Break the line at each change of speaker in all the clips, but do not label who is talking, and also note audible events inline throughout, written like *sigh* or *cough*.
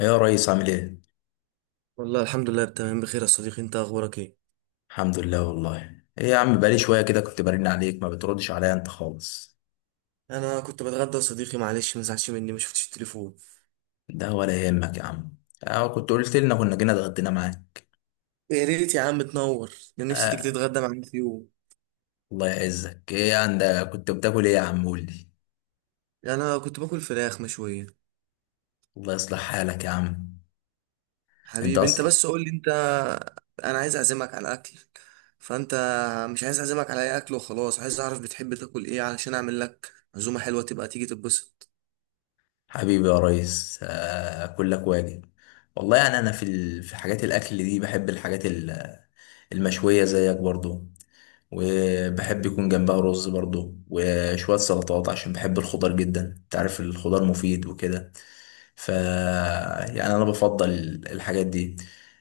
ايه يا ريس عامل ايه؟
والله الحمد لله، تمام، بخير يا صديقي. انت اخبارك ايه؟
الحمد لله. والله ايه يا عم بقالي شوية كده كنت برن عليك ما بتردش عليا انت خالص.
انا كنت بتغدى يا صديقي، معلش ما تزعلش مني، ما شفتش التليفون.
ده ولا يهمك يا عم. اه كنت قلت لنا كنا جينا اتغدينا معاك.
يا ريت يا عم تنور. ده نفسي تيجي
اه
تتغدى معايا في يوم.
الله يعزك، ايه عندك كنت بتاكل ايه يا عم قول لي.
يعني انا كنت باكل فراخ مشويه.
الله يصلح حالك يا عم. انت
حبيبي، انت
اصلا
بس قول لي انت. انا عايز اعزمك على اكل. فانت مش عايز اعزمك على اي اكل وخلاص، عايز اعرف بتحب تاكل ايه علشان اعمل لك عزومه حلوه تبقى تيجي تتبسط.
حبيبي يا ريس، اه كلك واجب. والله يعني انا في حاجات الاكل دي بحب الحاجات المشوية زيك برضو، وبحب يكون جنبها رز برضو وشوية سلطات عشان بحب الخضار جدا، انت عارف الخضار مفيد وكده. ف يعني انا بفضل الحاجات دي،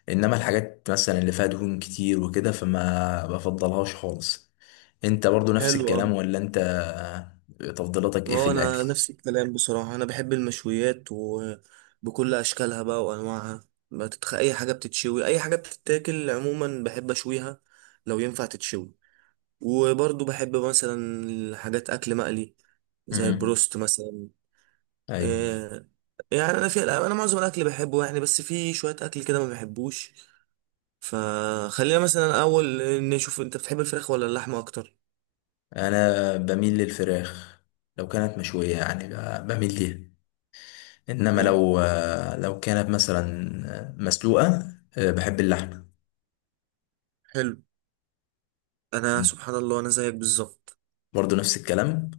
انما الحاجات مثلا اللي فيها دهون كتير وكده فما بفضلهاش خالص. انت برضو نفس
حلو أوي.
الكلام ولا انت، تفضيلاتك ايه في
اه،
الاكل؟
انا نفس الكلام بصراحة. انا بحب المشويات وبكل اشكالها بقى وانواعها. اي حاجة بتتشوي، اي حاجة بتتاكل عموما بحب اشويها. لو ينفع تتشوي. وبرضو بحب مثلا حاجات اكل مقلي، زي
امم
البروست مثلا.
ايوه،
إيه. يعني انا معظم الاكل بحبه يعني، بس في شوية اكل كده ما بحبوش. فخلينا مثلا اول نشوف، انت بتحب الفراخ ولا اللحمة اكتر؟
انا بميل للفراخ. لو كانت مشوية يعني بميل ليها. انما
حلو
لو لو كانت مثلا مسلوقه. بحب اللحمه.
حلو. انا سبحان الله انا زيك بالظبط.
برضه نفس الكلام.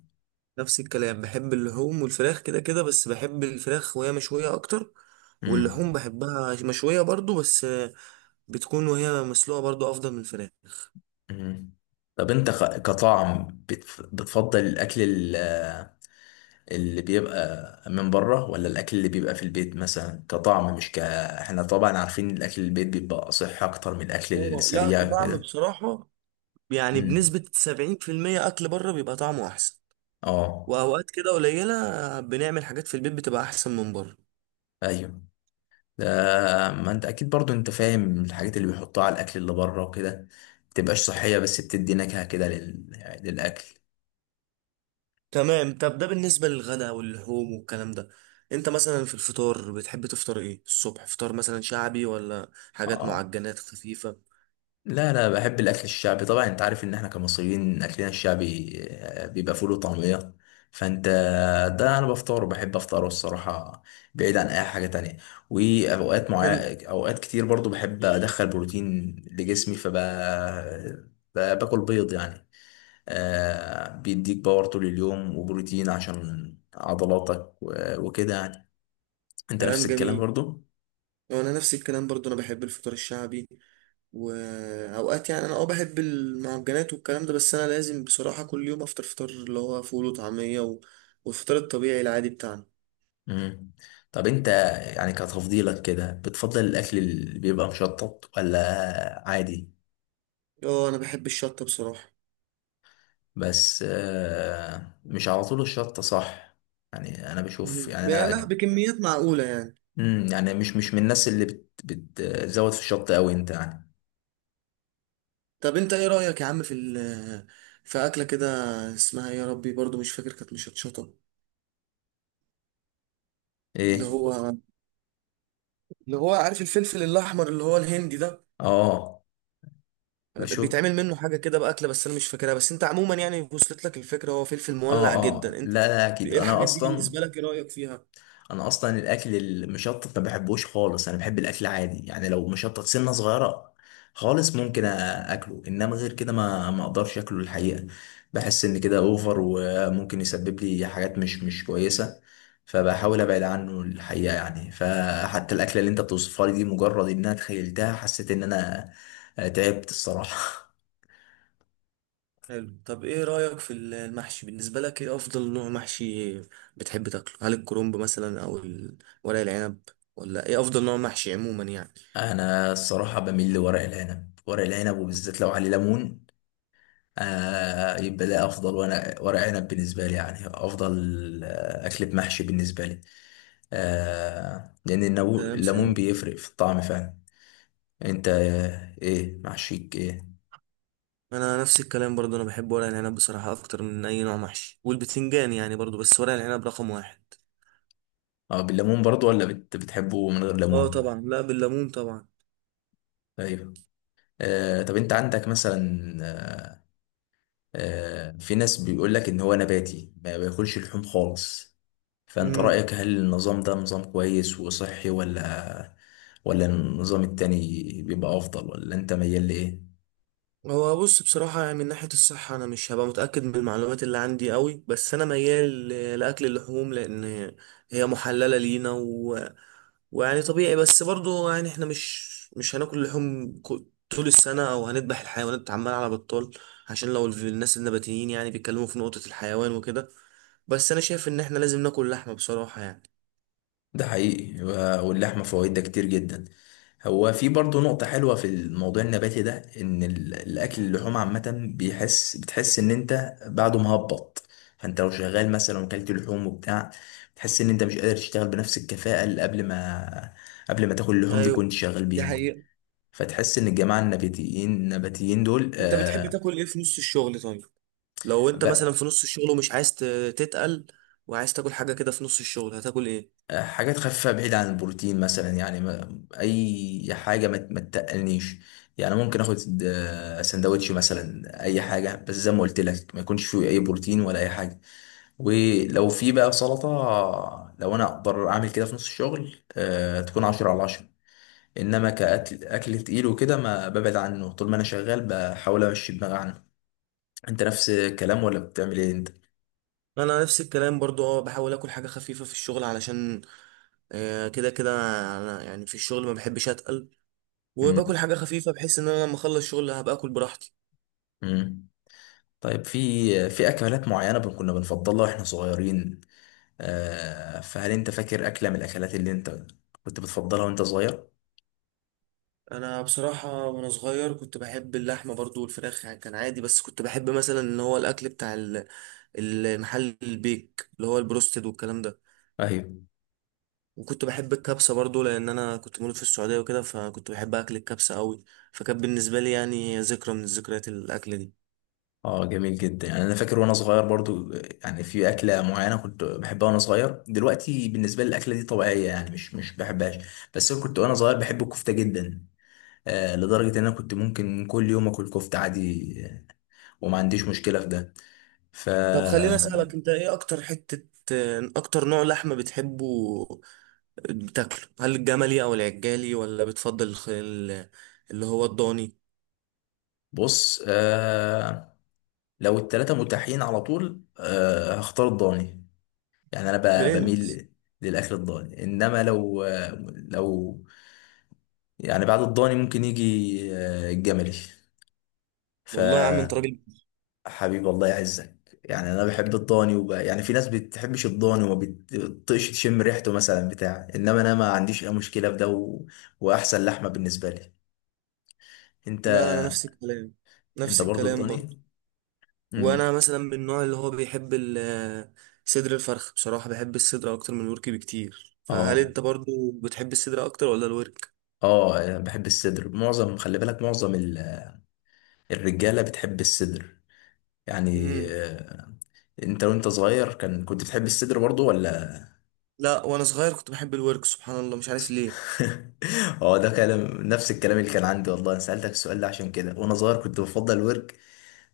نفس الكلام، بحب اللحوم والفراخ كده كده، بس بحب الفراخ وهي مشوية أكتر.
مم.
واللحوم بحبها مشوية برضو، بس بتكون وهي مسلوقة برضو أفضل من الفراخ.
مم. طب انت كطعم بتفضل الاكل اللي بيبقى من بره ولا الاكل اللي بيبقى في البيت مثلا؟ كطعم، مش ك احنا طبعا عارفين الاكل البيت بيبقى صح اكتر من الاكل
لا،
السريع
كطعم
كده.
بصراحة، يعني
مم.
بنسبة 70% أكل بره بيبقى طعمه أحسن.
اه.
وأوقات كده قليلة بنعمل حاجات في البيت بتبقى أحسن من بره.
ايوه ده. ما انت اكيد برضو انت فاهم الحاجات اللي بيحطوها على الاكل اللي بره وكده متبقاش صحية، بس بتدي نكهة كده للاكل.
تمام، طب ده بالنسبة للغداء واللحوم والكلام ده. أنت مثلا في الفطار بتحب تفطر إيه الصبح؟ فطار مثلا شعبي ولا حاجات
اه
معجنات خفيفة؟
لا لا، بحب الاكل الشعبي طبعا. انت عارف ان احنا كمصريين اكلنا الشعبي بيبقى فول وطعمية. فانت ده انا بفطره بحب افطره الصراحة، بعيد عن اي حاجة تانية. واوقات
حلو.
معينة، اوقات كتير برضو بحب ادخل بروتين لجسمي فب باكل بيض يعني، بيديك باور طول اليوم وبروتين عشان عضلاتك وكده يعني. انت نفس
كلام
الكلام
جميل.
برضو؟
انا نفس الكلام برضو، انا بحب الفطار الشعبي. واوقات يعني انا بحب المعجنات والكلام ده، بس انا لازم بصراحة كل يوم افطر فطار اللي هو فول وطعمية والفطار الطبيعي العادي بتاعنا.
مم. طب انت يعني كتفضيلك كده بتفضل الاكل اللي بيبقى مشطط ولا عادي؟
اه، انا بحب الشطة بصراحة.
بس مش على طول الشطة صح؟ يعني انا بشوف،
مهم.
يعني
يعني لا،
انا
بكميات معقولة يعني.
يعني مش من الناس اللي بتزود في الشطة قوي انت يعني.
طب انت ايه رأيك يا عم في في اكلة كده، اسمها إيه يا ربي، برضو مش فاكر، كانت مشطشطة. اللي
ايه؟
هو اللي هو عارف الفلفل الاحمر اللي هو الهندي ده،
اه بشوف.
بيتعمل منه حاجه كده باكله بس انا مش فاكرها، بس انت عموما يعني وصلت لك الفكره، هو فلفل
اه
مولع جدا،
اه
انت.
لا لا اكيد،
ايه
انا
الحاجات دي
اصلا
بالنسبه لك؟ ايه رايك فيها؟
انا اصلا الاكل المشطت ما بحبوش خالص. انا بحب الاكل عادي يعني، لو مشطت سنه صغيره خالص ممكن اكله، انما غير كده ما اقدرش اكله الحقيقه. بحس ان كده اوفر وممكن يسبب لي حاجات مش كويسه، فبحاول ابعد عنه الحقيقه يعني. فحتى الاكله اللي انت بتوصفها لي دي، مجرد انها تخيلتها حسيت ان انا تعبت الصراحه.
حلو، طب ايه رايك في المحشي بالنسبه لك، ايه افضل نوع محشي بتحب تاكله؟ هل الكرنب مثلا او ورق العنب، ولا ايه افضل نوع محشي عموما يعني؟
*laughs* انا الصراحه بميل لورق العنب. ورق العنب وبالذات لو عليه ليمون آه، يبقى ده افضل. وانا ورق عنب بالنسبه لي يعني افضل اكل بمحشي بالنسبه لي، آه،
كلام
الليمون
سليم.
بيفرق في الطعم فعلا. انت ايه محشيك ايه؟
انا نفس الكلام برضو، انا بحب ورق العنب بصراحه اكتر من اي نوع محشي، والبتنجان يعني برضو، بس ورق العنب رقم واحد.
اه بالليمون برضو ولا بتحبه من غير
اه
ليمون؟
طبعا، لا بالليمون طبعا.
ايوه. آه طب انت عندك مثلا، آه، في ناس بيقول لك ان هو نباتي ما بياكلش لحوم خالص، فانت
امم.
رايك هل النظام ده نظام كويس وصحي ولا، ولا النظام التاني بيبقى افضل؟ ولا انت ميال لايه؟
هو بص بصراحة، يعني من ناحية الصحة أنا مش هبقى متأكد من المعلومات اللي عندي قوي، بس أنا ميال لأكل اللحوم، لأن هي محللة لينا ويعني طبيعي، بس برضو يعني إحنا مش هناكل لحوم طول السنة، أو هنذبح الحيوانات عمال على بطال. عشان لو الناس النباتيين يعني بيتكلموا في نقطة الحيوان وكده. بس أنا شايف إن إحنا لازم ناكل لحمة بصراحة يعني.
ده حقيقي، واللحمة فوائدها كتير جدا. هو في برضه نقطة حلوة في الموضوع النباتي ده، إن الأكل اللحوم عامة بيحس، بتحس إن أنت بعده مهبط. فأنت لو شغال مثلا وكلت لحوم وبتاع، بتحس إن أنت مش قادر تشتغل بنفس الكفاءة اللي قبل ما تاكل اللحوم دي
أيوه،
كنت شغال
دي
بيها.
حقيقة.
فتحس إن الجماعة النباتيين دول
أنت بتحب
آه.
تاكل إيه في نص الشغل طيب؟ لو انت مثلا في نص الشغل ومش عايز تتقل، وعايز تاكل حاجة كده في نص الشغل، هتاكل ايه؟
حاجات خفيفة، بعيد عن البروتين مثلا يعني، ما أي حاجة ما تتقلنيش يعني. ممكن آخد سندوتش مثلا، أي حاجة، بس زي ما قلت لك ما يكونش فيه أي بروتين ولا أي حاجة. ولو في بقى سلطة لو أنا أقدر أعمل كده في نص الشغل تكون عشرة على عشرة. إنما كأكل، أكل تقيل وكده، ما ببعد عنه طول ما أنا شغال بحاول أمشي دماغي عنه. أنت نفس الكلام ولا بتعمل إيه أنت؟
انا نفس الكلام برضو، بحاول اكل حاجة خفيفة في الشغل علشان كده كده. انا يعني في الشغل ما بحبش اتقل، وباكل
مم.
حاجة خفيفة بحيث ان انا لما اخلص شغل هبقى اكل براحتي.
مم. طيب، في اكلات معينه كنا بنفضلها واحنا صغيرين فهل انت فاكر اكله من الاكلات اللي انت كنت بتفضلها وانت صغير؟
انا بصراحة وانا صغير كنت بحب اللحمة برضو والفراخ يعني كان عادي، بس كنت بحب مثلا ان هو الاكل بتاع المحل البيك اللي هو البروستد والكلام ده.
ايوه.
وكنت بحب الكبسة برضو، لأن أنا كنت مولود في السعودية وكده، فكنت بحب أكل الكبسة أوي. فكانت بالنسبة لي يعني ذكرى من ذكريات الأكلة دي.
اه جميل جدا. يعني انا فاكر وانا صغير برضو، يعني في اكله معينه كنت بحبها وانا صغير، دلوقتي بالنسبه لي الاكله دي طبيعيه يعني مش بحبهاش. بس انا كنت وانا صغير بحب الكفته جدا، آه، لدرجه ان انا كنت ممكن كل يوم اكل كفته عادي، وما عنديش مشكله في ده. ف
طب خليني أسألك أنت، إيه أكتر نوع لحمة بتحبه بتاكله؟ هل الجملي أو العجالي ولا بتفضل اللي هو الضاني؟
بص آه، لو التلاته متاحين على طول آه هختار الضاني. يعني انا
برنس.
بميل للاكل الضاني، انما لو، لو، يعني بعد الضاني ممكن يجي الجملي.
والله يا عم أنت
فحبيبي
راجل.
الله يعزك. يعني انا بحب الضاني يعني في ناس بتحبش الضاني وما بتطيقش تشم ريحته مثلا بتاع، انما انا ما عنديش اي مشكله في ده واحسن لحمه بالنسبه لي. انت،
لا أنا نفس الكلام،
انت
نفس
برضو
الكلام برضو.
الضاني؟
وانا
امم
مثلا من النوع اللي هو بيحب صدر الفرخ، بصراحة بحب الصدر اكتر من الورك بكتير، فهل
اه
انت برضو بتحب الصدر اكتر ولا الورك؟
اه، أنا بحب الصدر. معظم، خلي بالك، معظم الرجاله بتحب الصدر يعني
امم.
انت وانت صغير كان كنت بتحب الصدر برضو ولا؟
لا، وانا صغير كنت بحب الورك، سبحان الله مش عارف ليه.
*laughs* هو ده كلام، نفس الكلام اللي كان عندي والله. انا سألتك السؤال ده عشان كده، وانا صغير كنت بفضل الورك.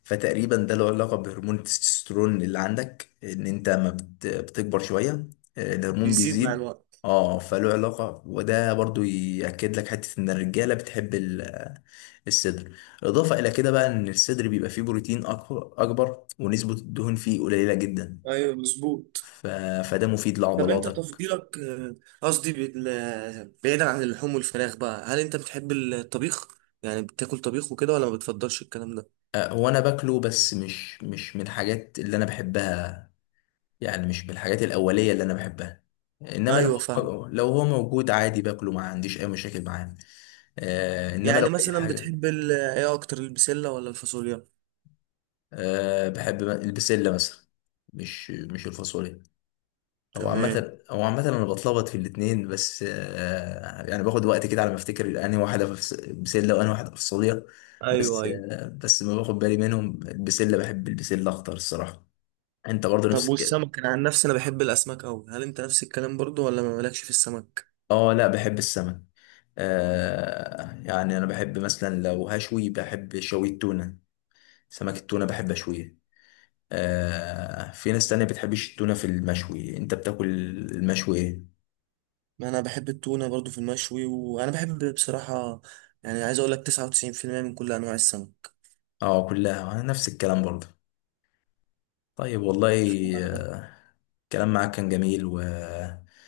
فتقريبا ده له علاقة بهرمون التستوستيرون اللي عندك، ان انت ما بتكبر شوية الهرمون
بيزيد مع
بيزيد.
الوقت.
اه فله علاقة، وده برضو يأكد لك حتة ان الرجالة بتحب الصدر. اضافة الى كده بقى، ان الصدر بيبقى فيه بروتين اكبر ونسبة الدهون فيه قليلة جدا.
ايوه مظبوط.
ف... فده مفيد
طب انت
لعضلاتك.
تفضيلك، قصدي بعيدا عن اللحوم والفراخ بقى، هل انت بتحب الطبيخ يعني بتاكل طبيخ وكده ولا ما بتفضلش الكلام ده؟
وانا باكله، بس مش من الحاجات اللي انا بحبها، يعني مش من الحاجات الاوليه اللي انا بحبها. انما لو،
ايوه، فاهم.
هو لو هو موجود عادي باكله ما عنديش اي مشاكل معاه آه، انما لو
يعني
اي
مثلا
حاجه.
بتحب ايه اكتر، البسلة ولا الفاصوليا؟
آه بحب البسله مثلا، مش الفاصوليا. او
تمام.
عامه، او عامه انا بتلخبط في الاتنين، بس آه يعني باخد وقت كده على ما افتكر انهي واحده بسله وانهي واحده فاصوليا.
ايوه،
بس
ايوه.
آه بس ما باخد بالي منهم. البسله بحب البسله اخضر الصراحه. انت برضه نفس
طب
الكلام؟
والسمك، انا عن نفسي انا بحب الاسماك قوي، هل انت نفس الكلام برضو ولا ما مالكش في السمك؟
اه لا بحب السمك، آه، يعني انا بحب مثلا لو هشوي بحب شوي التونة. سمك التونة بحب اشويه آه. في ناس تانية بتحبش التونة في المشوي. انت بتاكل المشوي ايه؟
ما انا بحب التونه برضو في المشوي، وانا بحب بصراحه يعني، عايز اقول لك 99% من كل انواع السمك.
اه كلها نفس الكلام برضه. طيب والله آه، الكلام معاك كان جميل، واتمنى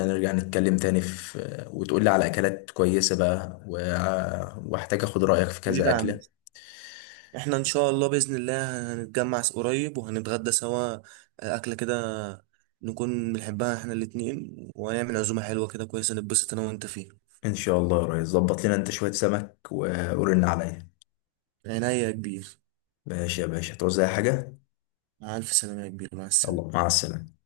نرجع نتكلم تاني في وتقول لي على اكلات كويسة بقى، واحتاج اخد رأيك في
حبيبي
كذا
يا عم،
اكلة.
احنا ان شاء الله باذن الله هنتجمع قريب وهنتغدى سوا، اكله كده نكون بنحبها احنا الاتنين، وهنعمل عزومه حلوه كده كويسه نتبسط انا وانت فيها.
ان شاء الله يا ريس، ظبط لنا انت شوية سمك ورن عليا.
عينيا يا كبير.
ماشي يا باشا توزع حاجة.
مع الف سلامه يا كبير، مع
يلا
السلامه.
مع السلامة.